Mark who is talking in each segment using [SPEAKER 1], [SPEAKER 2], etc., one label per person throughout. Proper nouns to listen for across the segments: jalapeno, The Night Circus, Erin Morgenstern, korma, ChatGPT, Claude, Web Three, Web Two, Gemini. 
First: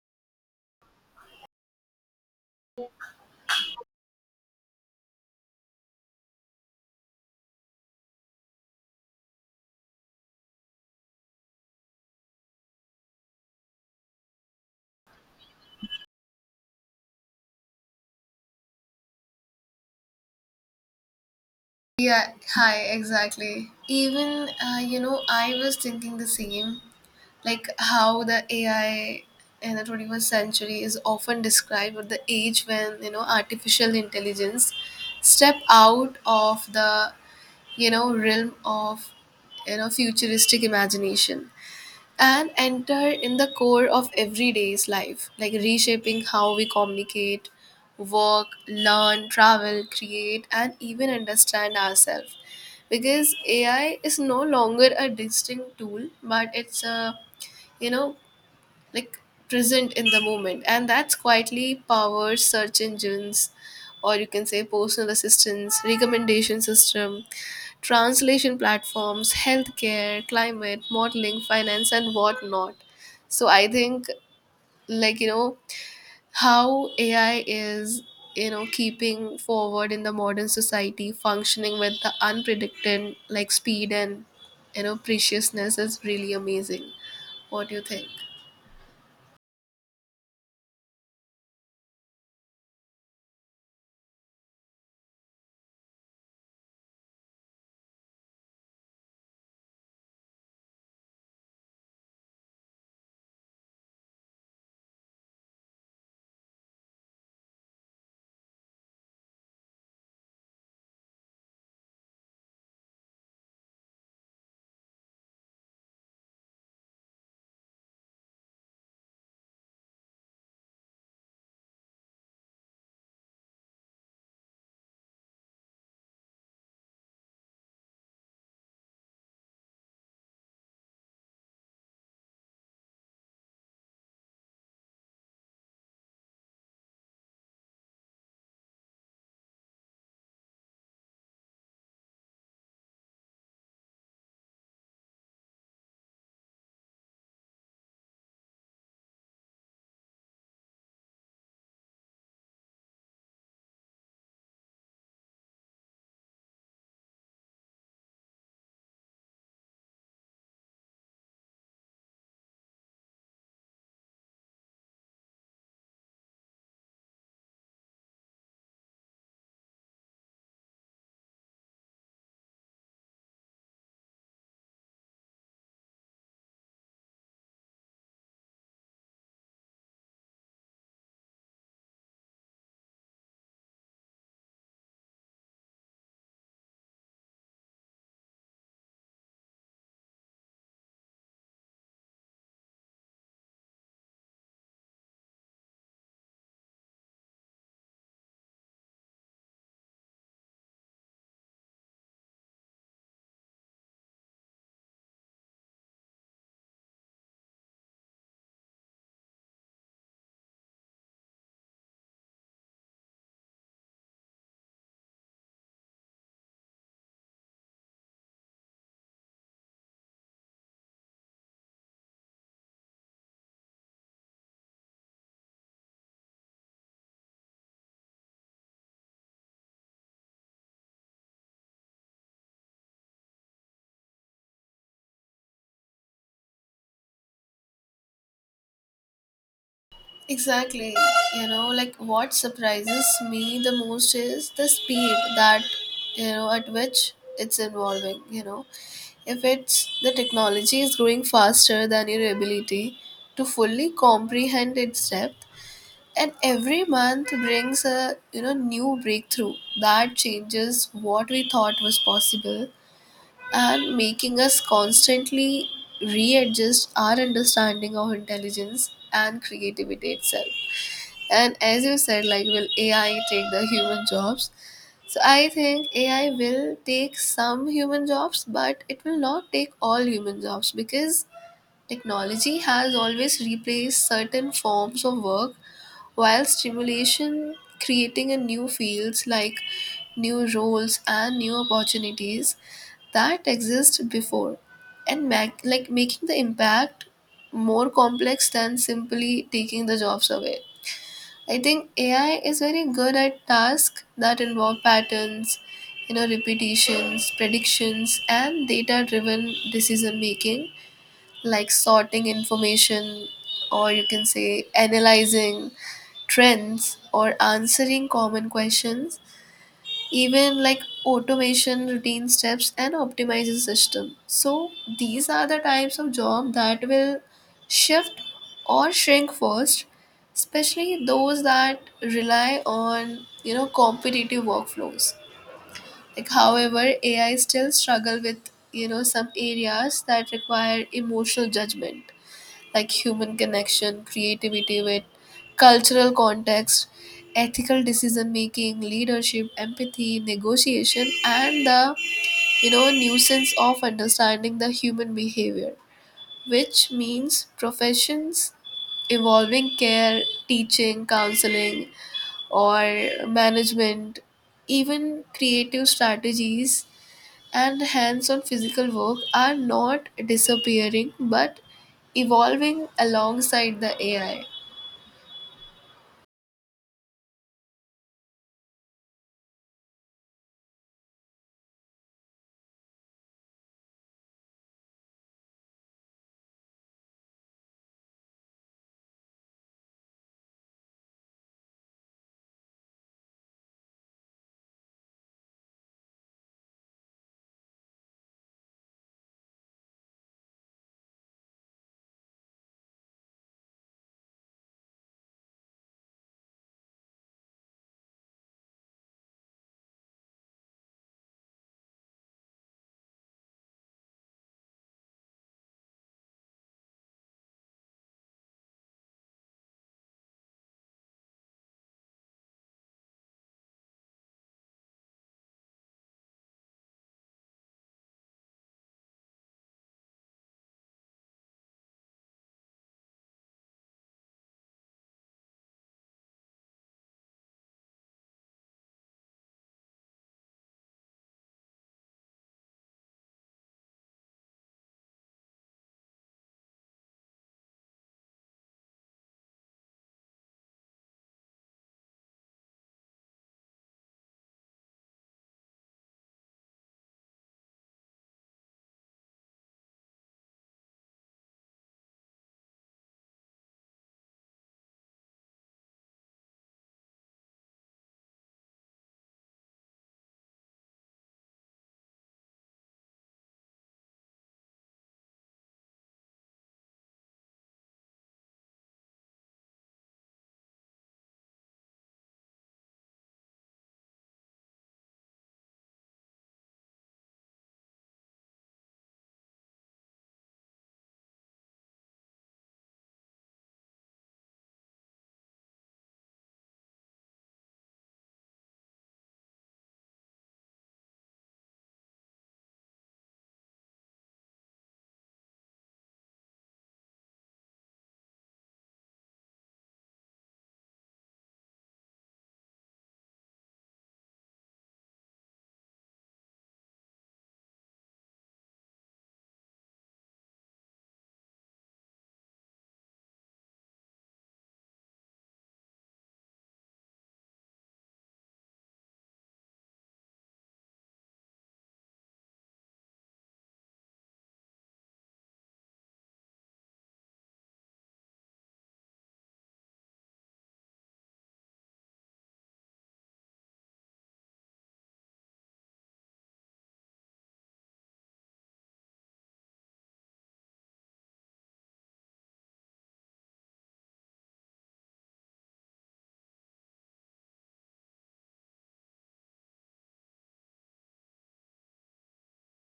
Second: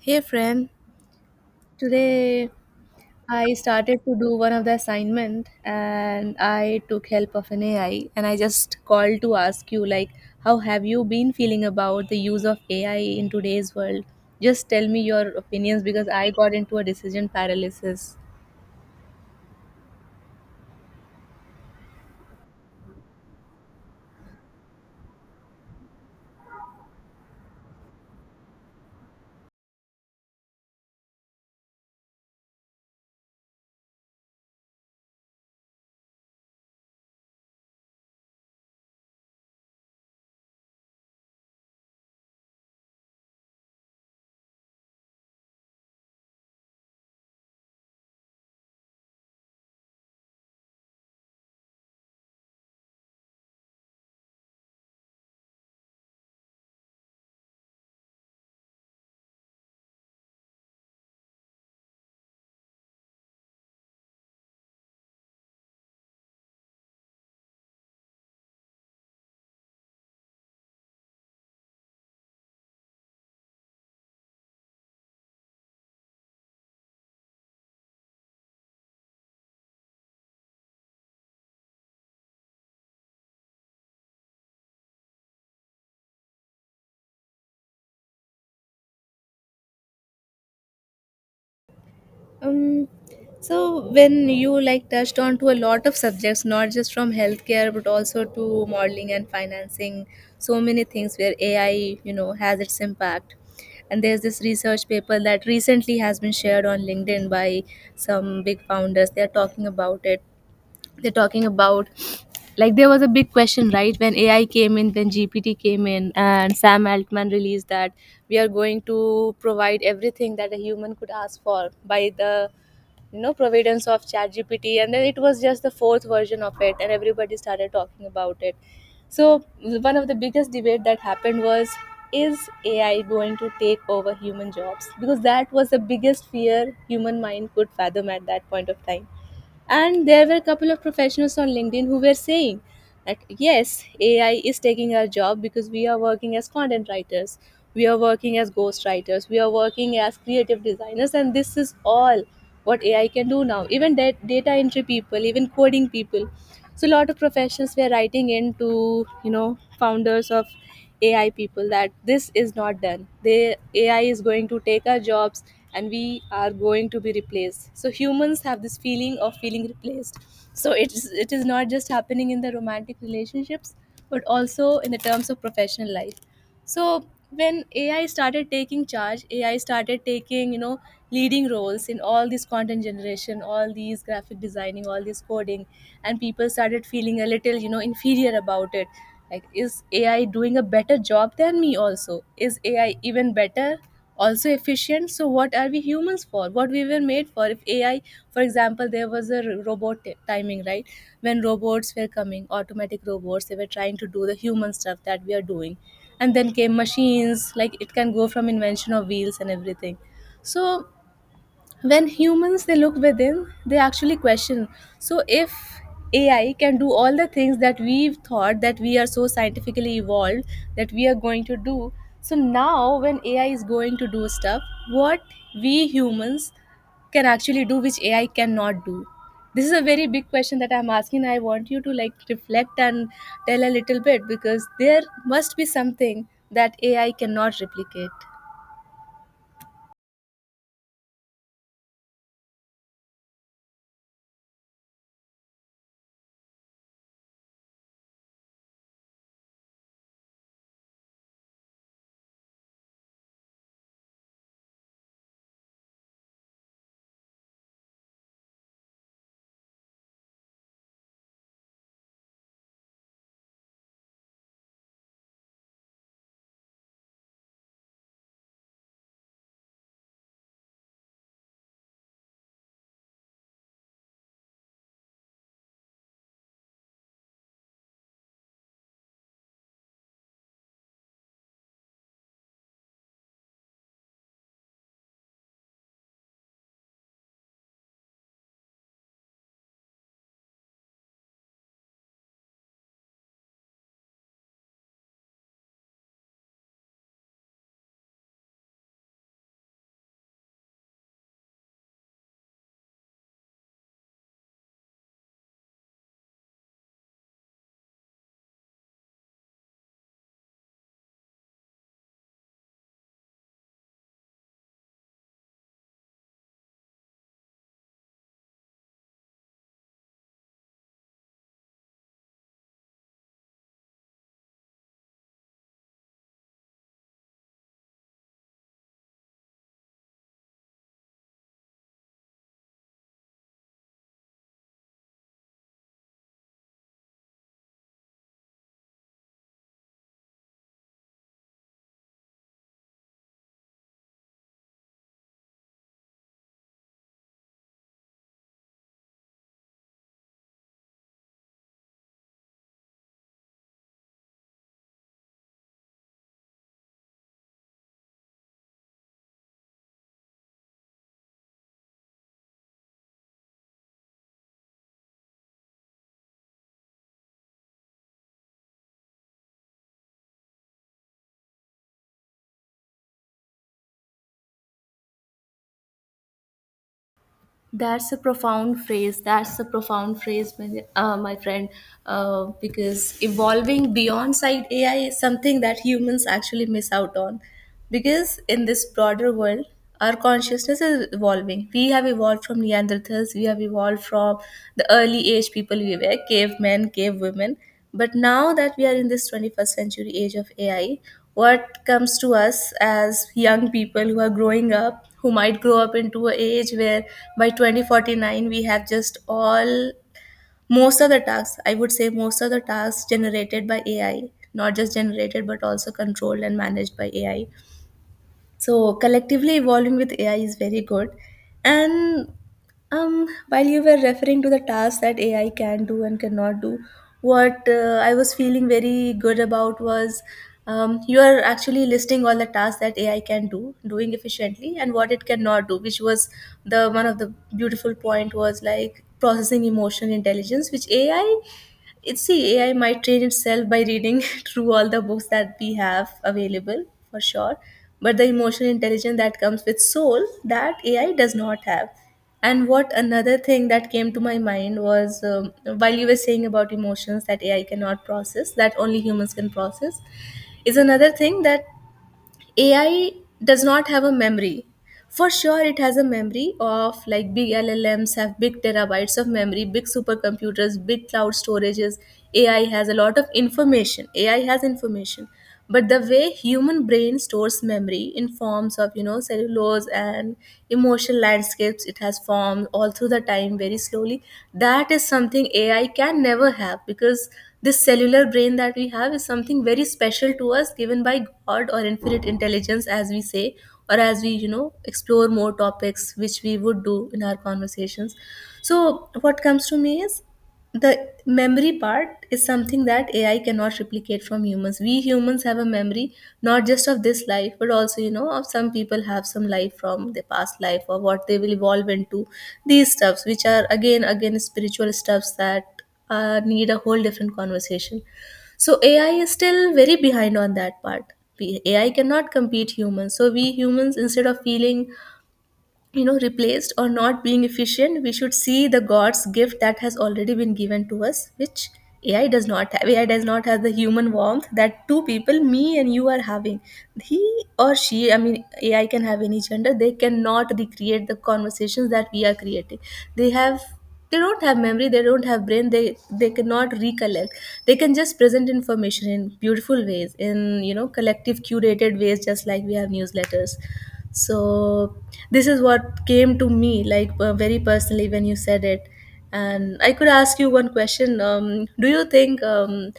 [SPEAKER 1] Hey friend, today I started to do one of the assignment and I took help of an AI and I just called to ask you like how have you been feeling about the use of AI in today's world? Just tell me your opinions because I got into a decision paralysis.
[SPEAKER 2] Yeah, hi, exactly. Even, I was thinking the same, like how the AI in the 21st century is often described with the age when, artificial intelligence step out of the, realm of, futuristic imagination and enter in the core of everyday's life, like reshaping how we communicate, work, learn, travel, create, and even understand ourselves. Because AI is no longer a distinct tool, but it's a you know like present in the moment, and that's quietly powers search engines, or you can say personal assistance, recommendation system, translation platforms, healthcare, climate, modeling, finance, and whatnot. So I think, like, you know, how AI is, keeping forward in the modern society, functioning with the unpredicted, like, speed and, preciousness is really amazing. What do you think?
[SPEAKER 1] Um, so when you like touched on to a lot of subjects, not just from healthcare, but also to modeling and financing, so many things where AI has its impact. And there's this research paper that recently has been shared on LinkedIn by some big founders. They're talking about it. They're talking about, like there was a big question, right? When AI came in, when GPT came in, and Sam Altman released that we are going to provide everything that a human could ask for by the providence of ChatGPT, and then it was just the fourth version of it, and everybody started talking about it. So one of the biggest debate that happened was, is AI going to take over human jobs? Because that was the biggest fear human mind could fathom at that point of time, and there were a couple of professionals on LinkedIn who were saying that yes, ai is taking our job because we are working as content writers, we are working as ghost writers, we are working as creative designers, and this is all what ai can do now, even that data entry people, even coding people. So a lot of professionals were writing in to founders of ai people that this is not done, the ai is going to take our jobs and we are going to be replaced. So humans have this feeling of feeling replaced. So it is not just happening in the romantic relationships, but also in the terms of professional life. So when ai started taking charge, ai started taking leading roles in all this content generation, all these graphic designing, all this coding, and people started feeling a little inferior about it. Like, is ai doing a better job than me? Also, is ai even better, also efficient? So what are we humans for? What we were made for if ai, for example, there was a robot timing, right? When robots were coming, automatic robots, they were trying to do the human stuff that we are doing. And then came machines, like it can go from invention of wheels and everything. So when humans, they look within, they actually question. So if ai can do all the things that we've thought that we are so scientifically evolved that we are going to do, so now when ai is going to do stuff, what we humans can actually do which ai cannot do. This is a very big question that I'm asking. I want you to like reflect and tell a little bit because there must be something that ai cannot replicate.
[SPEAKER 2] Exactly. You know, like what surprises me the most is the speed that, at which it's evolving, If it's the technology is growing faster than your ability to fully comprehend its depth, and every month brings a, new breakthrough that changes what we thought was possible and making us constantly readjust our understanding of intelligence and creativity itself. And as you said, like, will AI take the human jobs? So I think AI will take some human jobs, but it will not take all human jobs because technology has always replaced certain forms of work, while stimulation creating a new fields like new roles and new opportunities that exist before and like making the impact more complex than simply taking the jobs away. I think AI is very good at tasks that involve patterns, repetitions, predictions, and data driven decision making, like sorting information, or you can say analyzing trends, or answering common questions, even like automation routine steps and optimizing system. So these are the types of job that will shift or shrink first, especially those that rely on competitive workflows. Like however, AI still struggle with some areas that require emotional judgment, like human connection, creativity with cultural context, ethical decision making, leadership, empathy, negotiation, and the nuisance of understanding the human behavior, which means professions involving care, teaching, counseling, or management, even creative strategies and hands on physical work are not disappearing but evolving alongside the AI.
[SPEAKER 1] That's a profound phrase. That's a profound phrase, my friend. Because evolving beyond side AI is something that humans actually miss out on. Because in this broader world, our consciousness is evolving. We have evolved from Neanderthals. We have evolved from the early age people we were, cavemen, cave women. But now that we are in this 21st century age of AI, what comes to us as young people who are growing up, who might grow up into an age where by 2049 we have just all, most of the tasks, I would say, most of the tasks generated by AI, not just generated but also controlled and managed by AI. So collectively evolving with AI is very good. And while you were referring to the tasks that AI can do and cannot do, what I was feeling very good about was you are actually listing all the tasks that AI can do, doing efficiently, and what it cannot do, which was the one of the beautiful point was like processing emotional intelligence, which AI, it's, see, ai might train itself by reading through all the books that we have available, for sure. But the emotional intelligence that comes with soul that ai does not have. And what another thing that came to my mind was, while you were saying about emotions that ai cannot process, that only humans can process, is another thing, that AI does not have a memory. For sure, it has a memory of, like, big LLMs have big terabytes of memory, big supercomputers, big cloud storages. AI has a lot of information. AI has information. But the way human brain stores memory in forms of cellulose and emotional landscapes, it has formed all through the time very slowly. That is something AI can never have because this cellular brain that we have is something very special to us, given by God or infinite intelligence, as we say, or as we explore more topics, which we would do in our conversations. So, what comes to me is the memory part is something that ai cannot replicate from humans. We humans have a memory not just of this life but also of some people have some life from their past life or what they will evolve into. These stuffs which are again spiritual stuffs that need a whole different conversation. So ai is still very behind on that part. Ai cannot compete humans. So we humans, instead of feeling replaced or not being efficient, we should see the god's gift that has already been given to us, which ai does not have. Ai does not have the human warmth that two people, me and you, are having. He or she, I mean, ai can have any gender. They cannot recreate the conversations that we are creating. They have they don't have memory, they don't have brain, they cannot recollect. They can just present information in beautiful ways, in collective curated ways, just like we have newsletters. So this is what came to me, like, very personally when you said it. And I could ask you one question. Do you think,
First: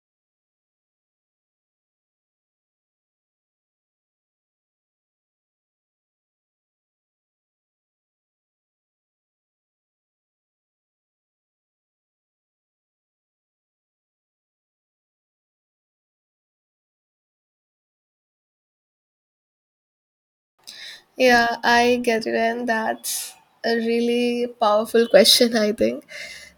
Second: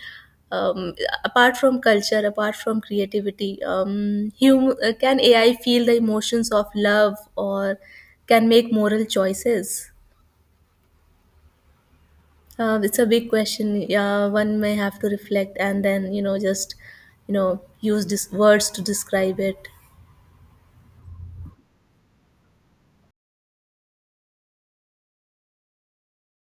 [SPEAKER 1] um, apart from culture, apart from creativity, can ai feel the emotions of love or can make moral choices? It's a big question. Yeah, one may have to reflect and then just use words to describe it.
[SPEAKER 2] Yeah, I get it, and that's a really powerful question, I think.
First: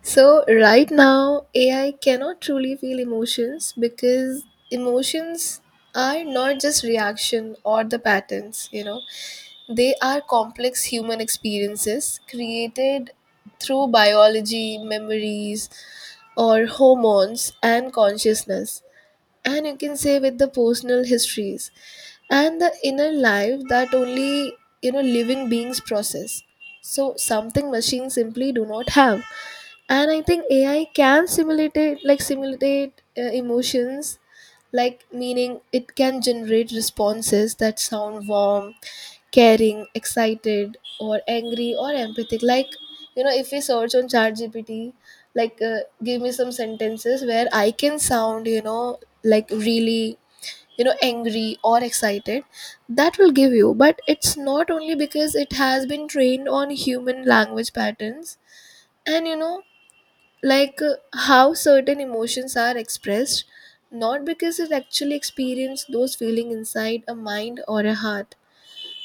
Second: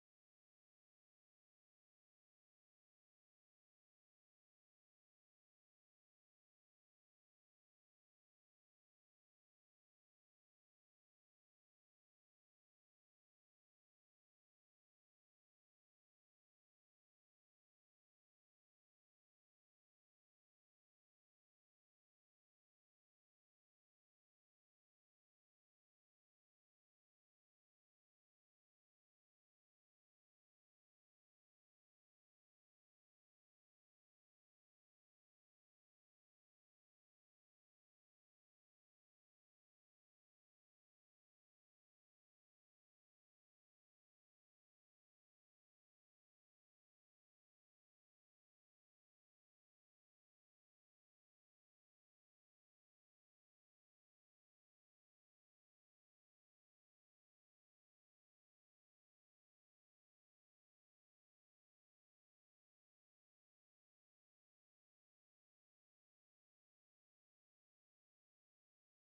[SPEAKER 2] So, right now, AI cannot truly feel emotions because emotions are not just reaction or the patterns, you know. They are complex human experiences created through biology, memories, or hormones and consciousness. And you can say with the personal histories and the inner life that only living beings process. So something machines simply do not have. And I think AI can simulate it, like simulate emotions, like meaning it can generate responses that sound warm, caring, excited, or angry, or empathic. Like, you know, if we search on ChatGPT, like, give me some sentences where I can sound, like really, angry or excited, that will give you. But it's not only because it has been trained on human language patterns and, how certain emotions are expressed, not because it actually experienced those feelings inside a mind or a heart.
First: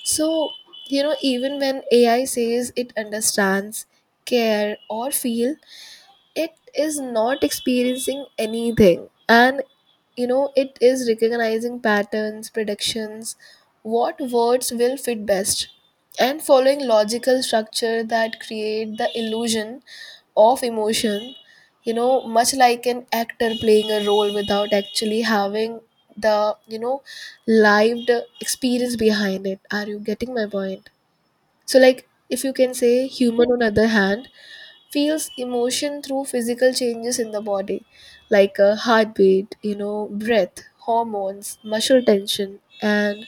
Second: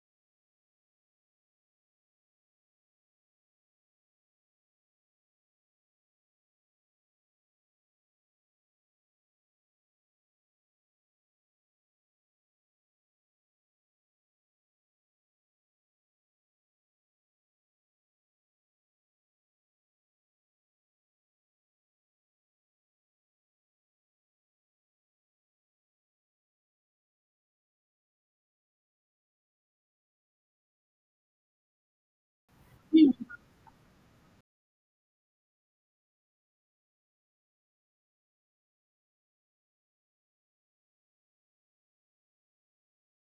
[SPEAKER 2] So, even when AI says it understands, care, or feel, it is not experiencing anything. And, it is recognizing patterns, predictions, what words will fit best, and following logical structure that create the illusion of emotion, much like an actor playing a role without actually having the, lived experience behind it. Are you getting my point? So, like, if you can say, human on other hand feels emotion through physical changes in the body, like a heartbeat, breath, hormones, muscle tension, and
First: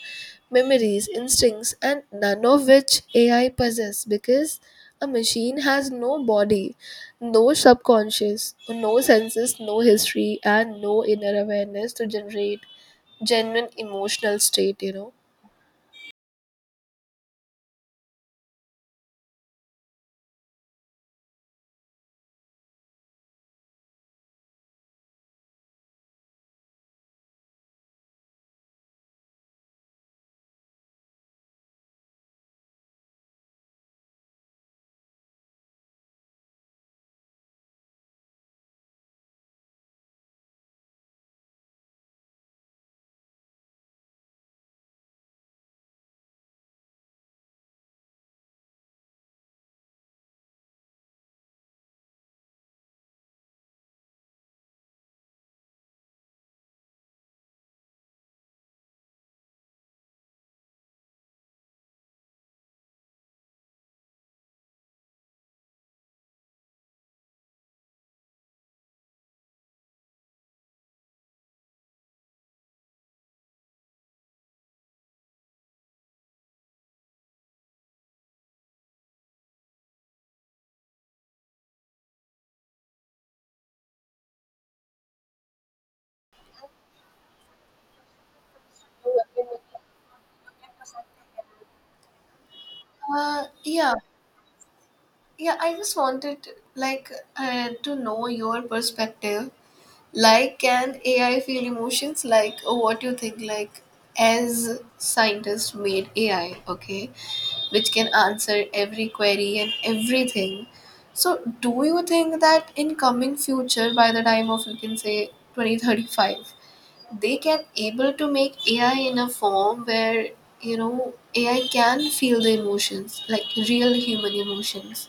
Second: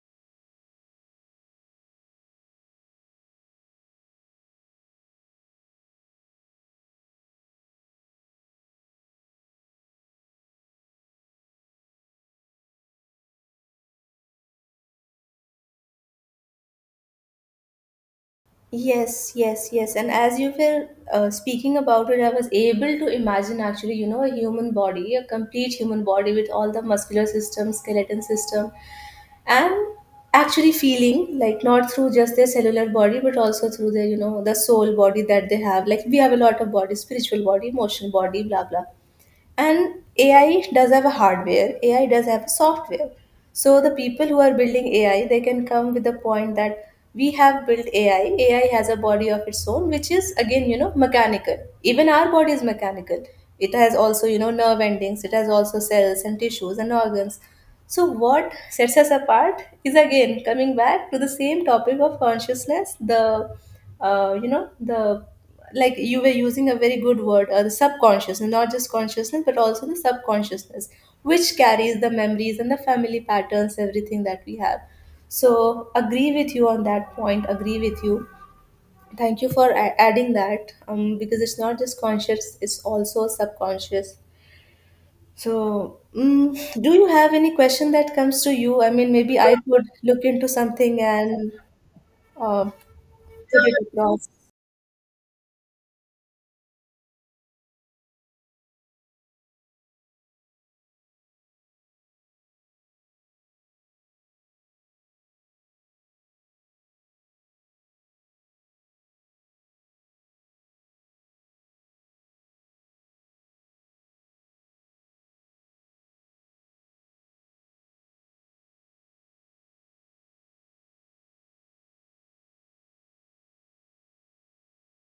[SPEAKER 2] memories, instincts, and none of which AI possess because a machine has no body, no subconscious, no senses, no history, and no inner awareness to generate genuine emotional state. You know.
[SPEAKER 1] Yes, yes, yes. And as you were speaking about it, I was able to imagine actually a human body, a complete human body with all the muscular system, skeleton system, and actually feeling like not through just their cellular body, but also through their the soul body that they have. Like we have a lot of body, spiritual body, emotional body, blah, blah. And AI does have a hardware, AI does have a software. So the people who are building AI, they can come with the point that we have built AI. AI has a body of its own, which is again mechanical. Even our body is mechanical. It has also nerve endings, it has also cells and tissues and organs. So, what sets us apart is again coming back to the same topic of consciousness. The like you were using a very good word, the subconscious, and not just consciousness, but also the subconsciousness, which carries the memories and the family patterns, everything that we have. So, agree with you on that point. Agree with you. Thank you for adding that, because it's not just conscious, it's also subconscious. So, do you have any question that comes to you? I mean, maybe I could look into something and uh, put it
[SPEAKER 2] Yeah.
[SPEAKER 1] across.
[SPEAKER 2] Yeah, I just wanted like to know your perspective. Like, can AI feel emotions? Like, oh, what you think? Like, as scientists made AI, okay, which can answer every query and everything. So, do you think that in coming future, by the time of you can say 2035, they can able to make AI in a form where you know AI can feel the emotions, like real human emotions?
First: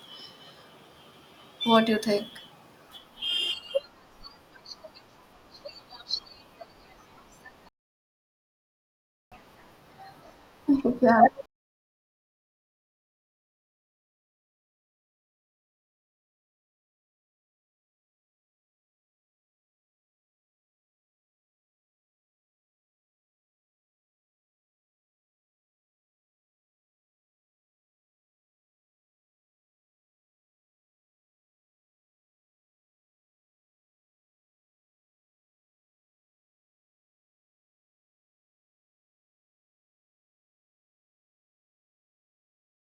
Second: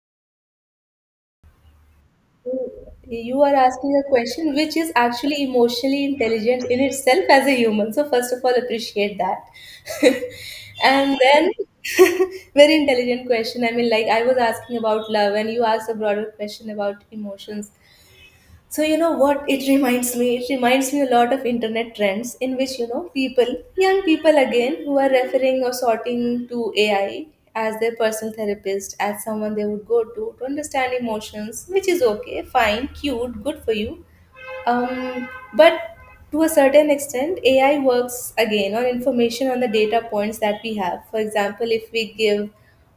[SPEAKER 2] What do you think?
[SPEAKER 1] You are asking a question which is actually emotionally intelligent in itself as a human. So, first of all, appreciate that. And
[SPEAKER 2] Yeah,
[SPEAKER 1] then, very intelligent question. I mean, like I was asking about love, and you asked a broader question about emotions. So you know what it reminds me? It reminds me a lot of internet trends in which people, young people again, who are referring or sorting to AI as their personal therapist, as someone they would go to understand emotions, which is okay, fine, cute, good for you. um, but to a certain extent, AI works again on information, on the data points that we have. For example, if we give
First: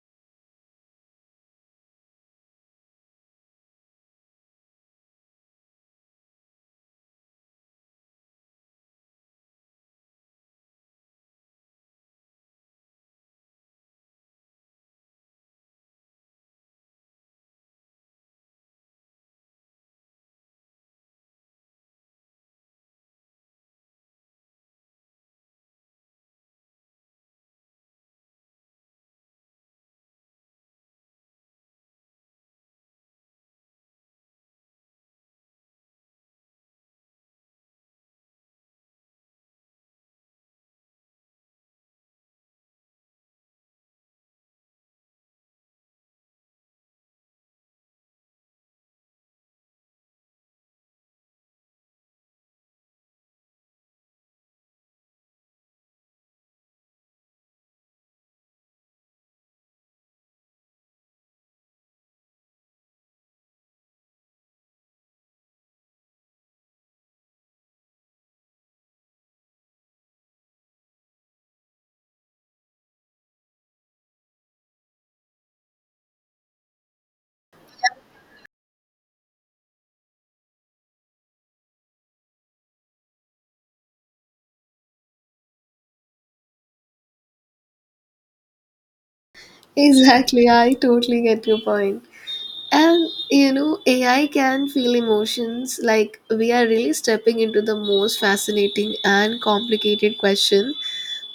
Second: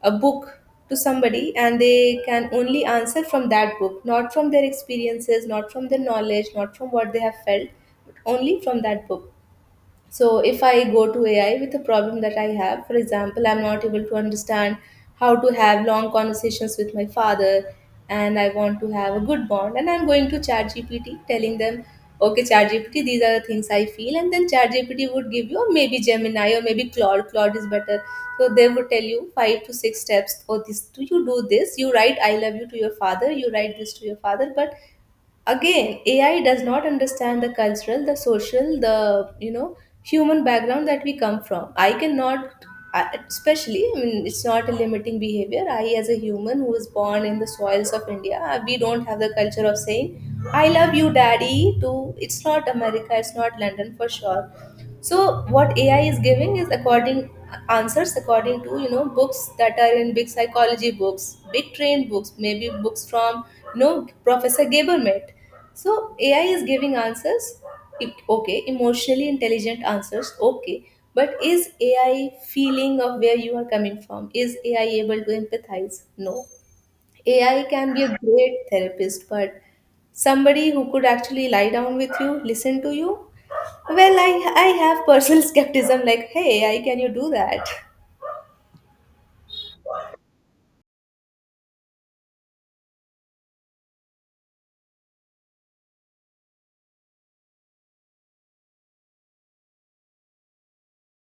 [SPEAKER 1] a book to somebody and they can only answer from that book, not from their experiences, not from their knowledge, not from what they have felt, but only from that book. So if I go to AI with a problem that I have, for example, I'm not able to understand how to have long conversations with my father and I want to have a good bond, and I'm going to ChatGPT telling them, okay, ChatGPT, these are the things I feel, and then ChatGPT would give you, or maybe Gemini, or maybe Claude. Claude is better. So they would tell you five to six steps. Oh, this do you do this? You write "I love you" to your father, you write this to your father. But again, AI does not understand the cultural, the social, the human background that we come from. I cannot I- Especially, I mean, it's not a limiting behavior. I, as a human who was born in the soils of India, we don't have the culture of saying "I love you, daddy" to — it's not America, it's not London for sure. So what AI is giving is according answers according to, books that are in big psychology books, big trained books, maybe books from, Professor Gabermet. So AI is giving answers, okay, emotionally intelligent answers, okay. But is AI feeling of where you are coming from? Is AI able to empathize? No. AI can be a great therapist, but somebody who could actually lie down with you, listen to you — well, I have personal skepticism, like, hey, AI, can you do that?
[SPEAKER 2] exactly. I totally get your point. And you know, AI can feel emotions. Like we are really stepping into the most fascinating and complicated question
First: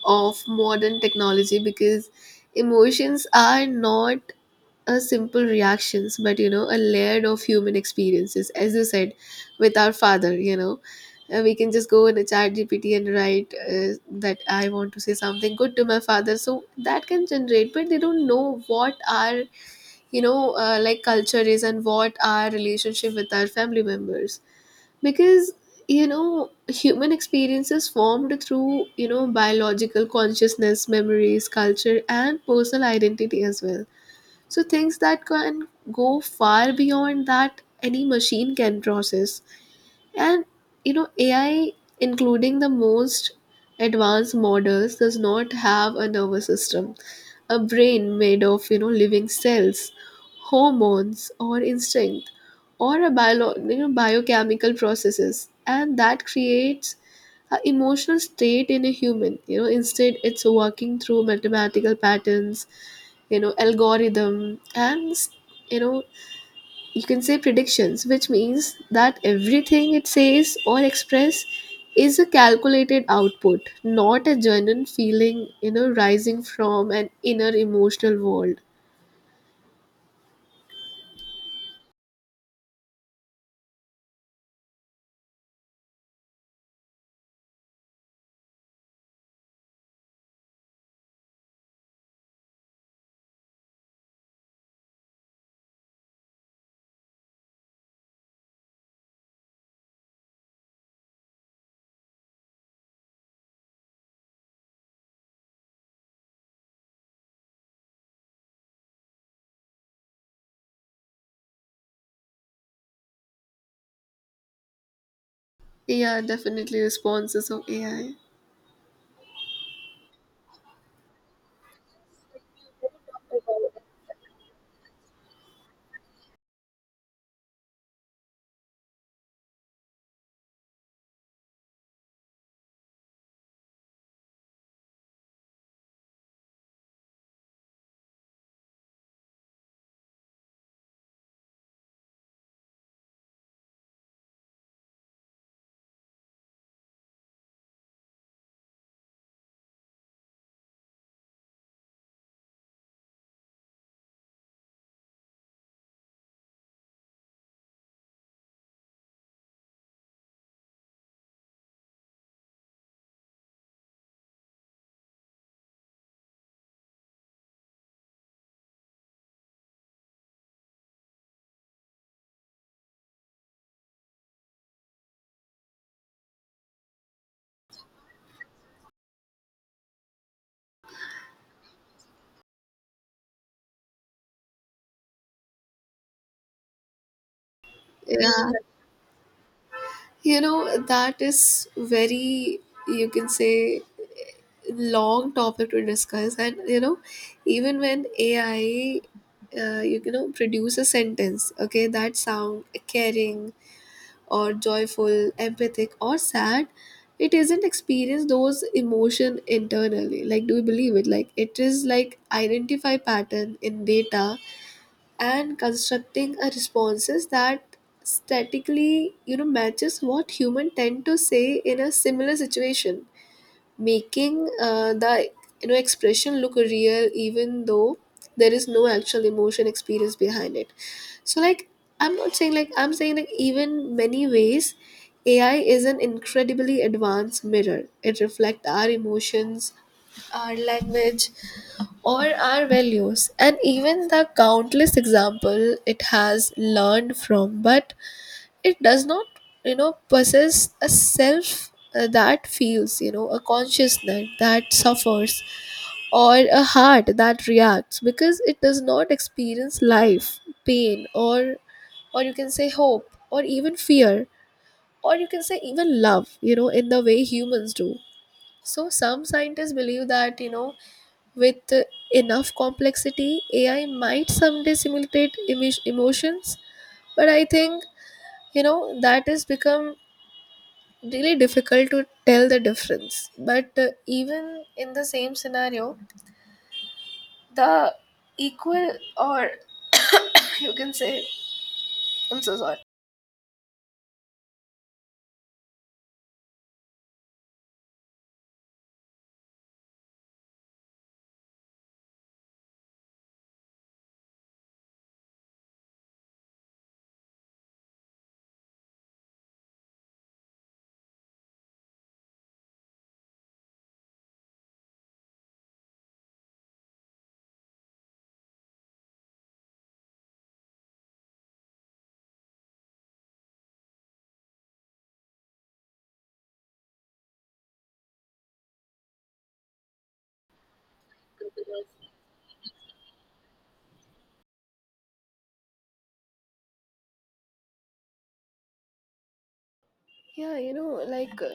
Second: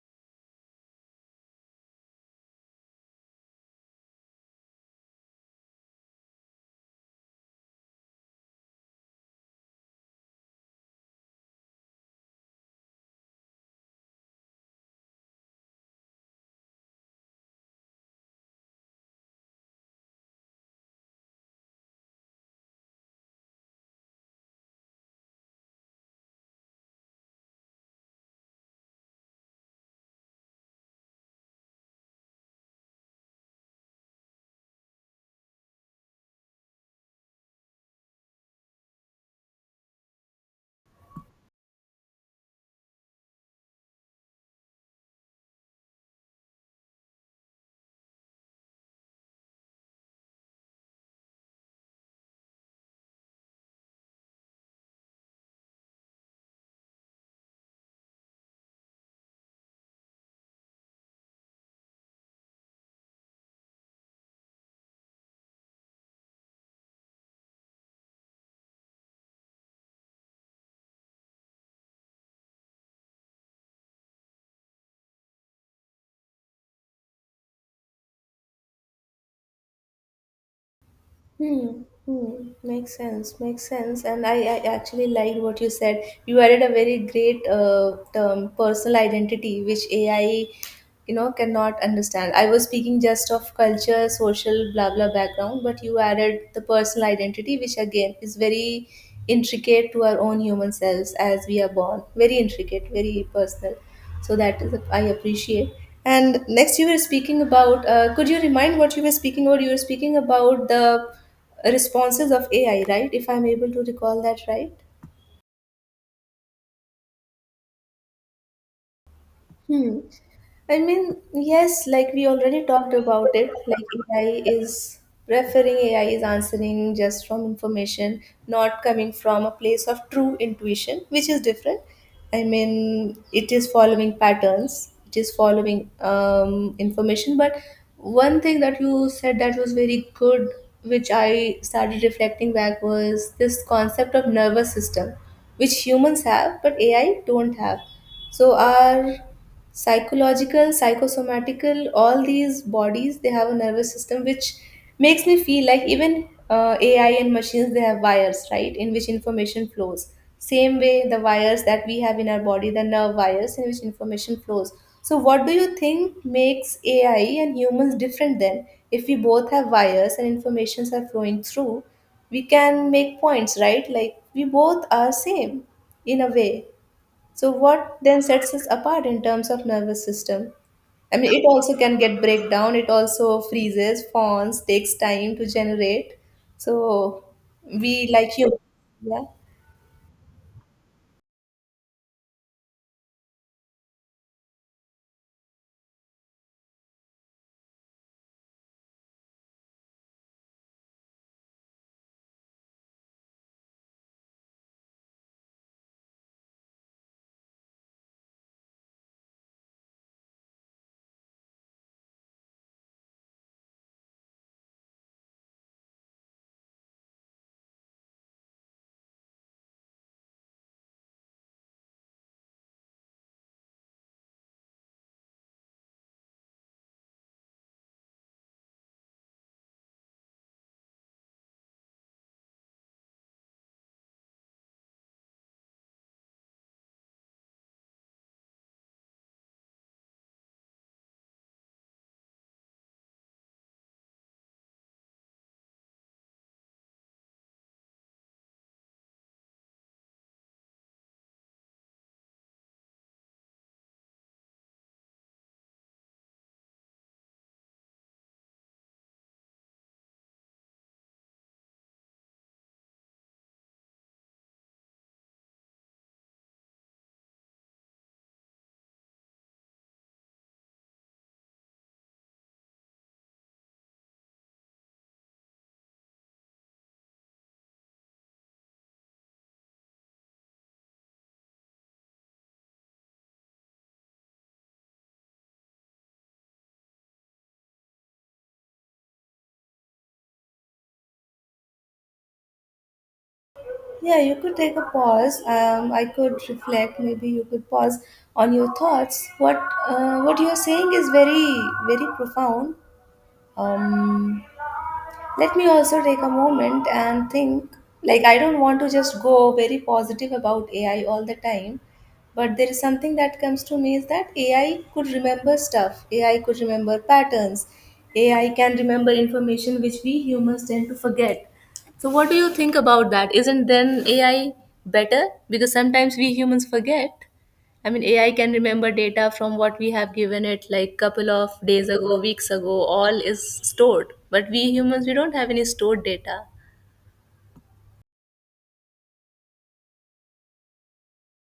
[SPEAKER 2] of modern technology because emotions are not a simple reactions but a layered of human experiences, as you said, with our father, you know. We can just go in a chat gpt and write that I want to say something good to my father, so that can generate, but they don't know what our like culture is and what our relationship with our family members, because you know human experiences formed through biological consciousness, memories, culture, and personal identity as well, so things that can go far beyond that any machine can process. And you know, AI, including the most advanced models, does not have a nervous system, a brain made of living cells, hormones, or instinct, or a bio, biochemical processes, and that creates an emotional state in a human. You know, instead, it's working through mathematical patterns, algorithm and you know you can say predictions, which means that everything it says or express is a calculated output, not a genuine feeling, rising from an inner emotional world.
[SPEAKER 1] Hmm. Hmm. Makes sense. Makes sense. And I actually liked what you said. You added a very great term, personal identity, which AI cannot understand. I was speaking just of culture, social, blah blah background, but you added the personal identity, which again is very intricate to our own human selves. As we are born, very intricate, very personal. So that is, I appreciate. And next, you were speaking about, could you remind what You were speaking about the responses of AI, right? If I'm able to recall that, right?
[SPEAKER 2] Yeah, definitely responses of AI.
[SPEAKER 1] Hmm. I mean, yes, like we already talked about it, like AI is referring AI is answering just from information, not coming from a place of true intuition, which is different. I mean, it is following patterns, it is following, information. But one thing that you said that was very good, which I started reflecting back, was this concept of nervous system, which humans have, but AI don't have. So our psychological, psychosomatical, all these bodies, they have a nervous system, which makes me feel like even, AI and machines, they have wires, right, in which information flows. Same way, the wires that we have in our body, the nerve wires in which information flows. So what do you think makes AI and humans different, then, if we both have wires and informations are flowing through? We can make points, right, like we both are same in a way. So what then sets us apart in terms of nervous system? I mean, it also can get breakdown. It also freezes, fawns, takes time to generate. So we, like
[SPEAKER 2] Yeah.
[SPEAKER 1] you, yeah,
[SPEAKER 2] You know, that is very, you can say, long topic to discuss. And, you know, even when AI, you can know, produce a sentence, okay, that sound caring or joyful, empathic or sad, it isn't experience those emotion internally. Like, do you believe it? Like, it is like identify pattern in data and constructing a responses that statically matches what human tend to say in a similar situation, making the expression look real, even though there is no actual emotion experience behind it. So like i'm not saying like I'm saying, like, even many ways AI is an incredibly advanced mirror. It reflects our emotions, our language, or our values, and even the countless example it has learned from, but it does not possess a self that feels, you know, a consciousness that suffers or a heart that reacts, because it does not experience life, pain, or, you can say hope, or even fear, or you can say even love, you know, in the way humans do. So some scientists believe that, you know, with enough complexity, AI might someday simulate emotions, but I think, you know, that has become really difficult to tell the difference. But even in the same scenario, the equal or you can say, I'm so sorry.
[SPEAKER 1] yeah. You could take a pause. I could reflect. Maybe you could pause on your thoughts. What you are saying is very, very profound. Um, Let me also take a moment and think. Like, I don't want to just go very positive about AI all the time, but there is something that comes to me, is that AI could remember stuff, AI could remember patterns, AI can remember information, which we humans tend to forget. So what do you think about that? Isn't then AI better, because sometimes we humans forget? I mean, AI can remember data from what we have given it like couple of days ago, weeks ago, all is stored. But we humans, we don't have any stored data.
[SPEAKER 2] Yeah, you know, like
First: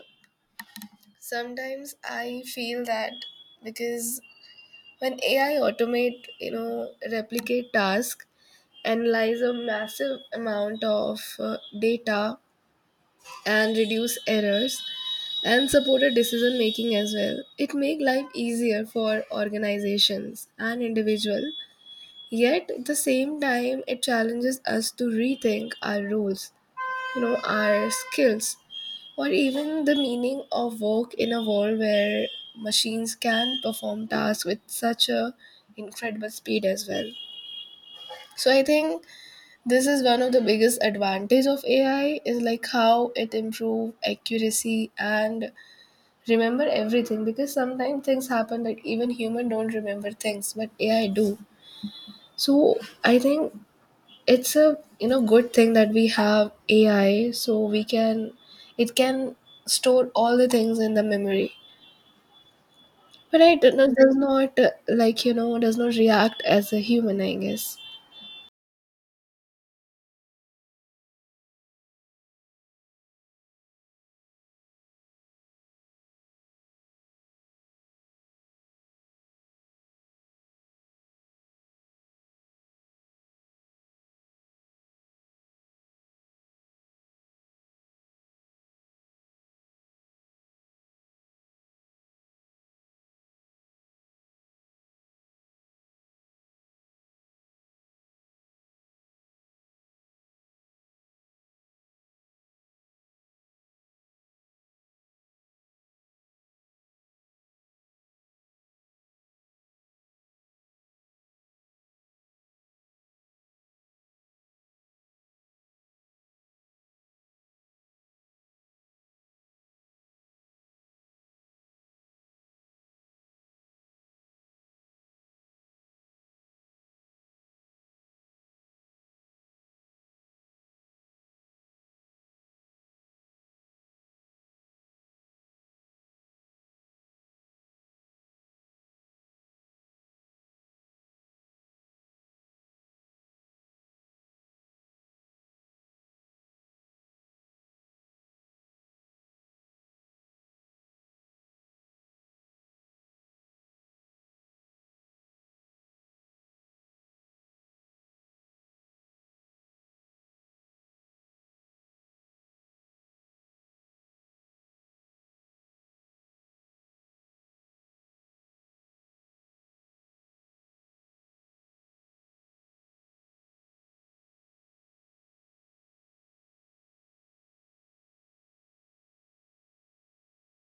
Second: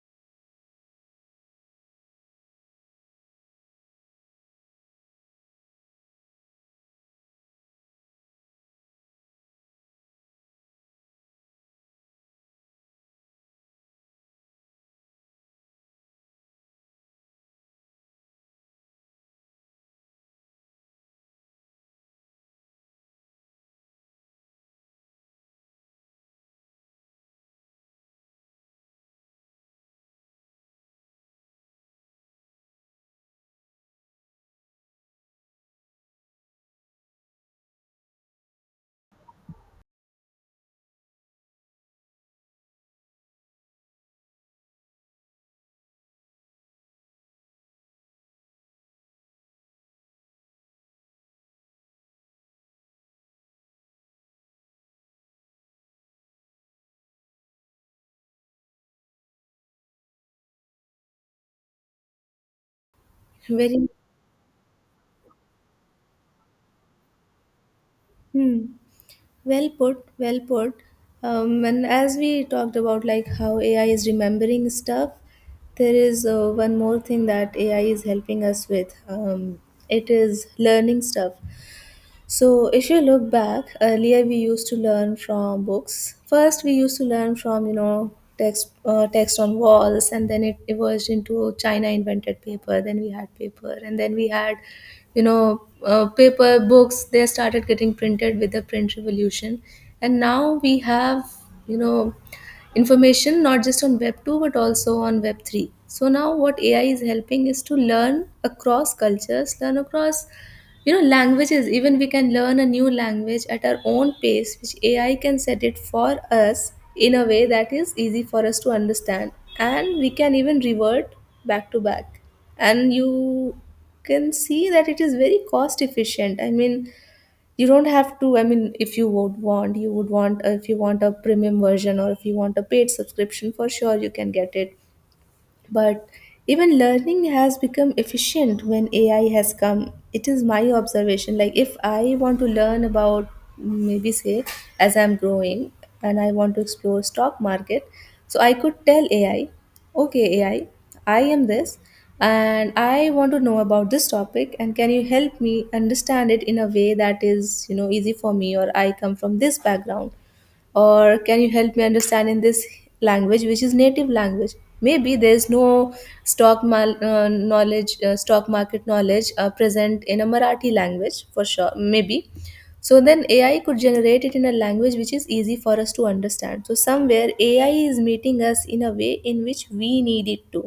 [SPEAKER 2] sometimes I feel that because when AI automate, you know, replicate task, analyze a massive amount of data and reduce errors and support a decision making as well. It make life easier for organizations and individual. Yet at the same time, it challenges us to rethink our roles, our skills, or even the meaning of work in a world where machines can perform tasks with such a incredible speed as well. So I think this is one of the biggest advantage of AI is like how it improve accuracy and remember everything, because sometimes things happen that even human don't remember things, but AI do. So I think it's a good thing that we have AI, so we can, it can store all the things in the memory. Right, it
[SPEAKER 1] Very,
[SPEAKER 2] does not like, you know, does not react as a human, I guess.
[SPEAKER 1] hmm, well put, well put. And as we talked about, like how AI is remembering stuff, there is, one more thing that AI is helping us with. It is learning stuff. So, if you look back, earlier we used to learn from books. First, we used to learn from, text on walls, and then it emerged into — China invented paper. Then we had paper, and then we had, paper books. They started getting printed with the print revolution, and now we have, you know, information not just on Web 2 but also on Web 3. So now, what AI is helping is to learn across cultures, learn across languages. Even we can learn a new language at our own pace, which AI can set it for us in a way that is easy for us to understand, and we can even revert back to back. And you can see that it is very cost efficient. I mean, you don't have to — I mean, if you would want, if you want a premium version or if you want a paid subscription, for sure you can get it. But even learning has become efficient when AI has come. It is my observation. Like, if I want to learn about, maybe say, as I'm growing and I want to explore stock market, so I could tell AI, okay, AI, I am this and I want to know about this topic, and can you help me understand it in a way that is, easy for me, or I come from this background, or can you help me understand in this language, which is native language? Maybe there is no knowledge, stock market knowledge, present in a Marathi language, for sure, maybe. So then AI could generate it in a language which is easy for us to understand. So somewhere AI is meeting us in a way in which we need it to.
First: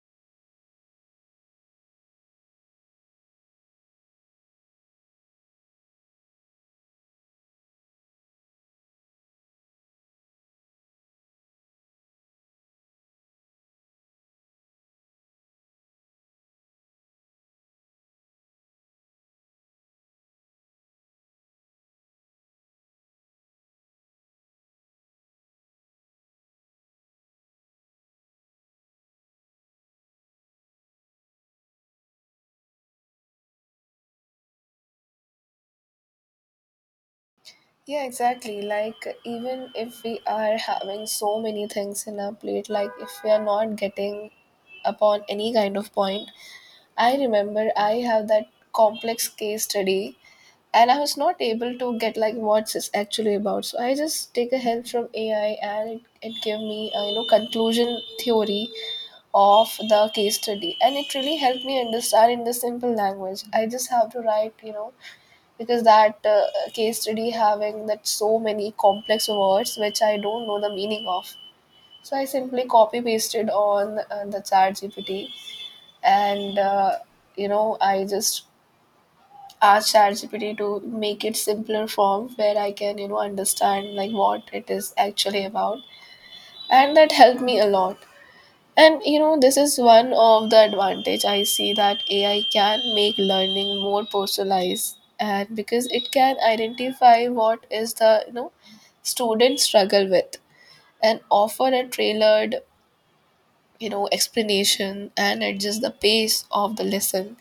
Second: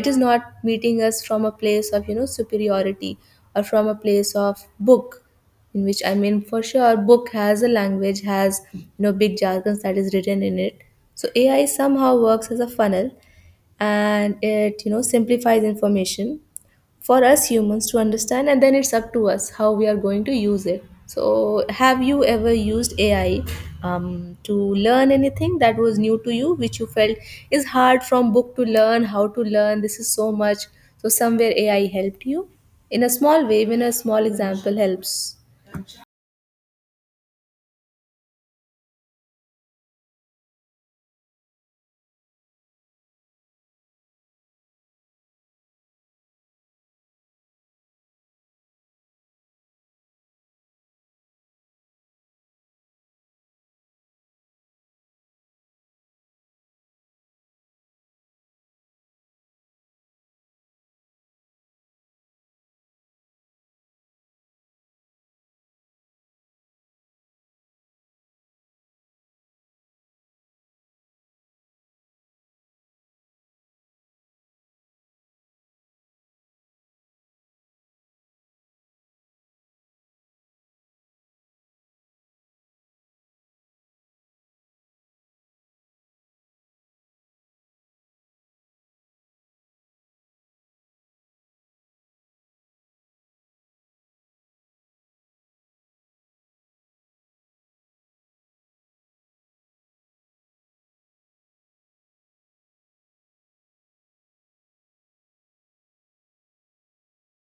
[SPEAKER 1] It is not meeting us from a place of, superiority, or from a place of book, in which, I mean, for sure book has a language, has, big jargons that is written in it. So AI somehow works as a funnel, and it, simplifies information for us humans to understand, and then it's up to us how we are going to use it. So have you ever used AI, to learn anything that was new to you, which you felt is hard from book to learn? How to learn this is so much, so somewhere AI helped you in a small way? Even a small example helps.
[SPEAKER 2] Yeah, exactly. Like, even if we are having so many things in our plate, like, if we are not getting upon any kind of point, I remember I have that complex case study and I was not able to get like what's it's actually about. So I just take a help from AI and it gave me a conclusion theory of the case study, and it really helped me understand in the simple language. I just have to write, you know, because that case study having that so many complex words which I don't know the meaning of. So I simply copy pasted on the chat GPT and I just asked ChatGPT to make it simpler form where I can, you know, understand like what it is actually about, and that helped me a lot. And you know, this is one of the advantage I see, that AI can make learning more personalized, and because it can identify what is the students struggle with, and offer a tailored explanation and adjust the pace of the lesson,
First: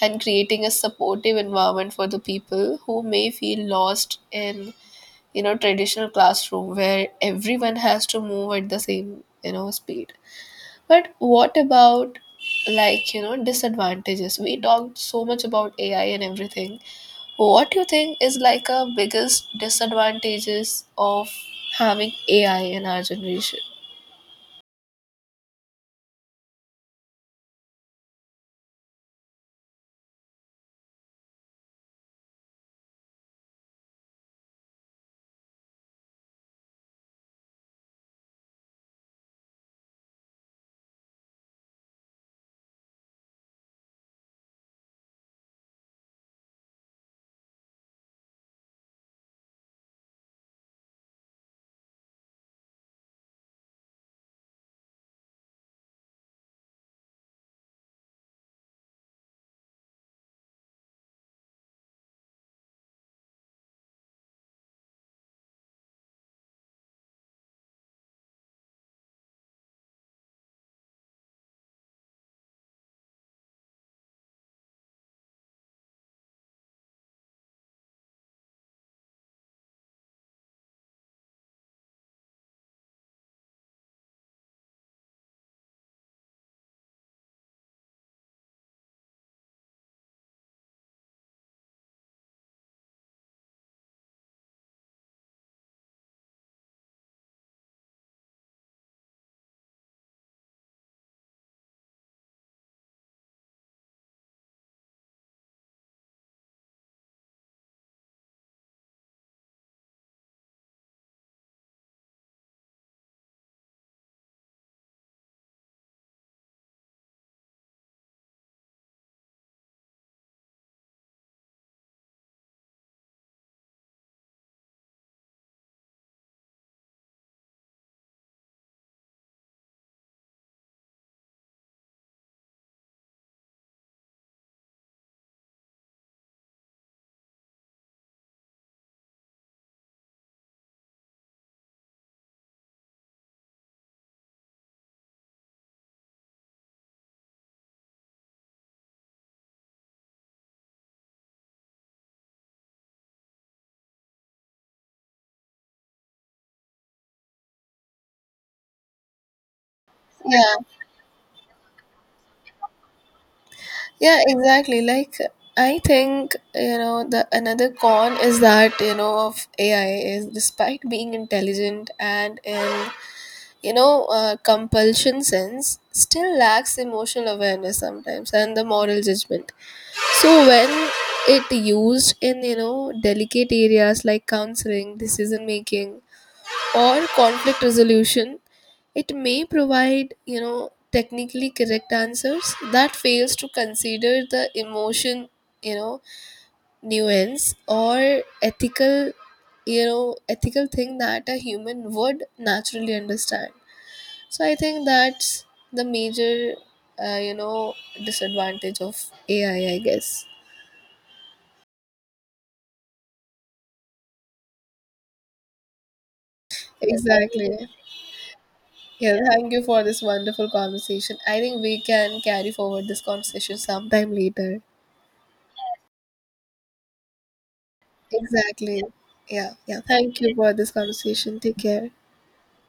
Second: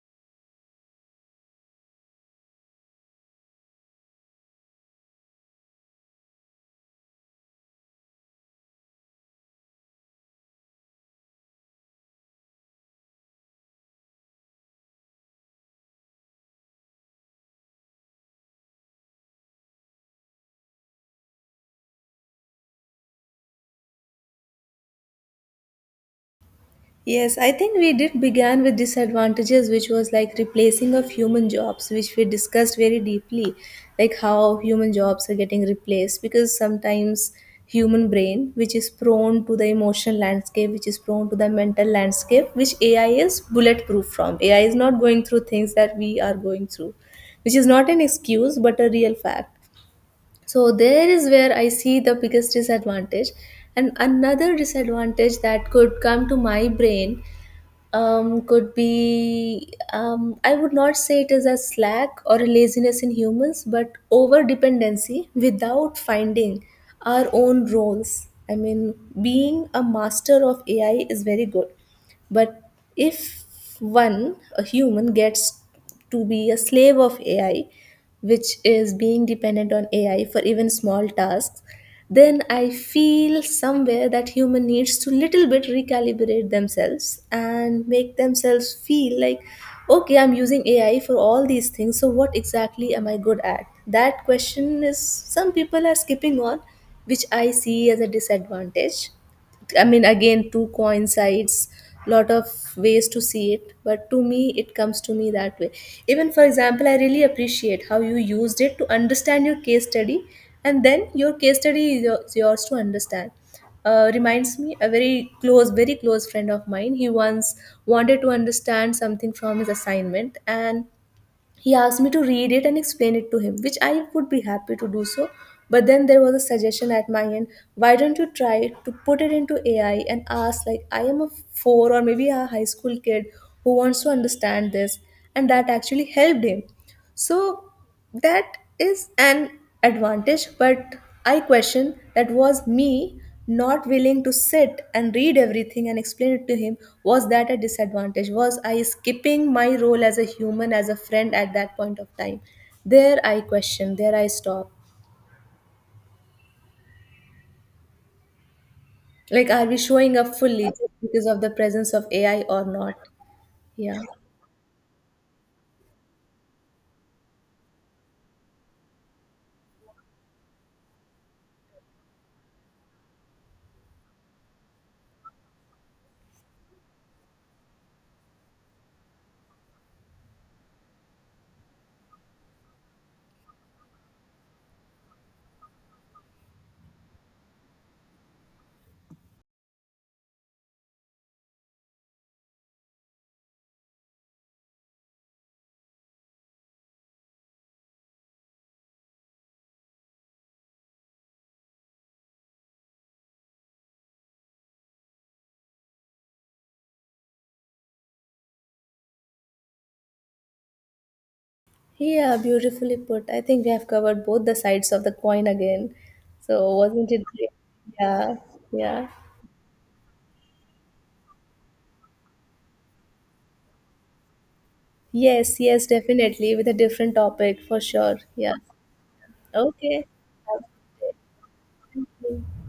[SPEAKER 2] and creating a supportive environment for the people who may feel lost in traditional classroom where everyone has to move at the same, you know, speed. But what about, like, you know, disadvantages? We talked so much about AI and everything. What do you think is like a biggest disadvantages of having AI in our generation?
[SPEAKER 1] Yes, I think we did began with disadvantages, which was like replacing of human jobs, which we discussed very deeply, like how human jobs are getting replaced. Because sometimes human brain, which is prone to the emotional landscape, which is prone to the mental landscape, which AI is bulletproof from. AI is not going through things that we are going through, which is not an excuse but a real fact. So there is where I see the biggest disadvantage. And another disadvantage that could come to my brain, could be, I would not say it is a slack or a laziness in humans, but over dependency without finding our own roles. I mean, being a master of AI is very good, but if one, a human, gets to be a slave of AI, which is being dependent on AI for even small tasks, then I feel somewhere that human needs to little bit recalibrate themselves and make themselves feel like, okay, I'm using AI for all these things, so what exactly am I good at? That question is some people are skipping on, which I see as a disadvantage. I mean, again, two coincides, lot of ways to see it, but to me, it comes to me that way. Even for example, I really appreciate how you used it to understand your case study, and then your case study is is yours to understand. Reminds me a very close friend of mine. He once wanted to understand something from his assignment, and he asked me to read it and explain it to him, which I would be happy to do so. But then there was a suggestion at my end. Why don't you try to put it into AI and ask, like, I am a four, or maybe a high school kid who wants to understand this? And that actually helped him. So that is an advantage, but I question, that was me not willing to sit and read everything and explain it to him. Was that a disadvantage? Was I skipping my role as a human, as a friend, at that point of time? There I question, there I stop. Like, are we showing up
[SPEAKER 2] Yeah.
[SPEAKER 1] fully just because of the presence of AI or not? Yeah.
[SPEAKER 2] Yeah, exactly. I think, you know, the another con is that, you know, of AI is despite being intelligent and in, compulsion sense, still lacks emotional awareness sometimes and the moral judgment. So when it used in, delicate areas like counseling, decision making, or conflict resolution, it may provide, technically correct answers that fails to consider the emotion, you know, nuance or ethical thing that a human would naturally understand. So I think that's the major, uh, you know, disadvantage of AI, I guess.
[SPEAKER 1] Yeah, beautifully put. I think we have covered both the sides of the coin again. So, wasn't it great?
[SPEAKER 2] Exactly.
[SPEAKER 1] Yeah, yeah.
[SPEAKER 2] Yeah, thank you for this wonderful conversation. I think we can carry forward this conversation sometime later.
[SPEAKER 1] Yes, yes, definitely with a different topic for sure. Yeah.
[SPEAKER 2] Exactly. Yeah. Yeah.
[SPEAKER 1] Okay.
[SPEAKER 2] Thank you for
[SPEAKER 1] Have
[SPEAKER 2] this
[SPEAKER 1] a good
[SPEAKER 2] conversation. Take care.
[SPEAKER 1] day.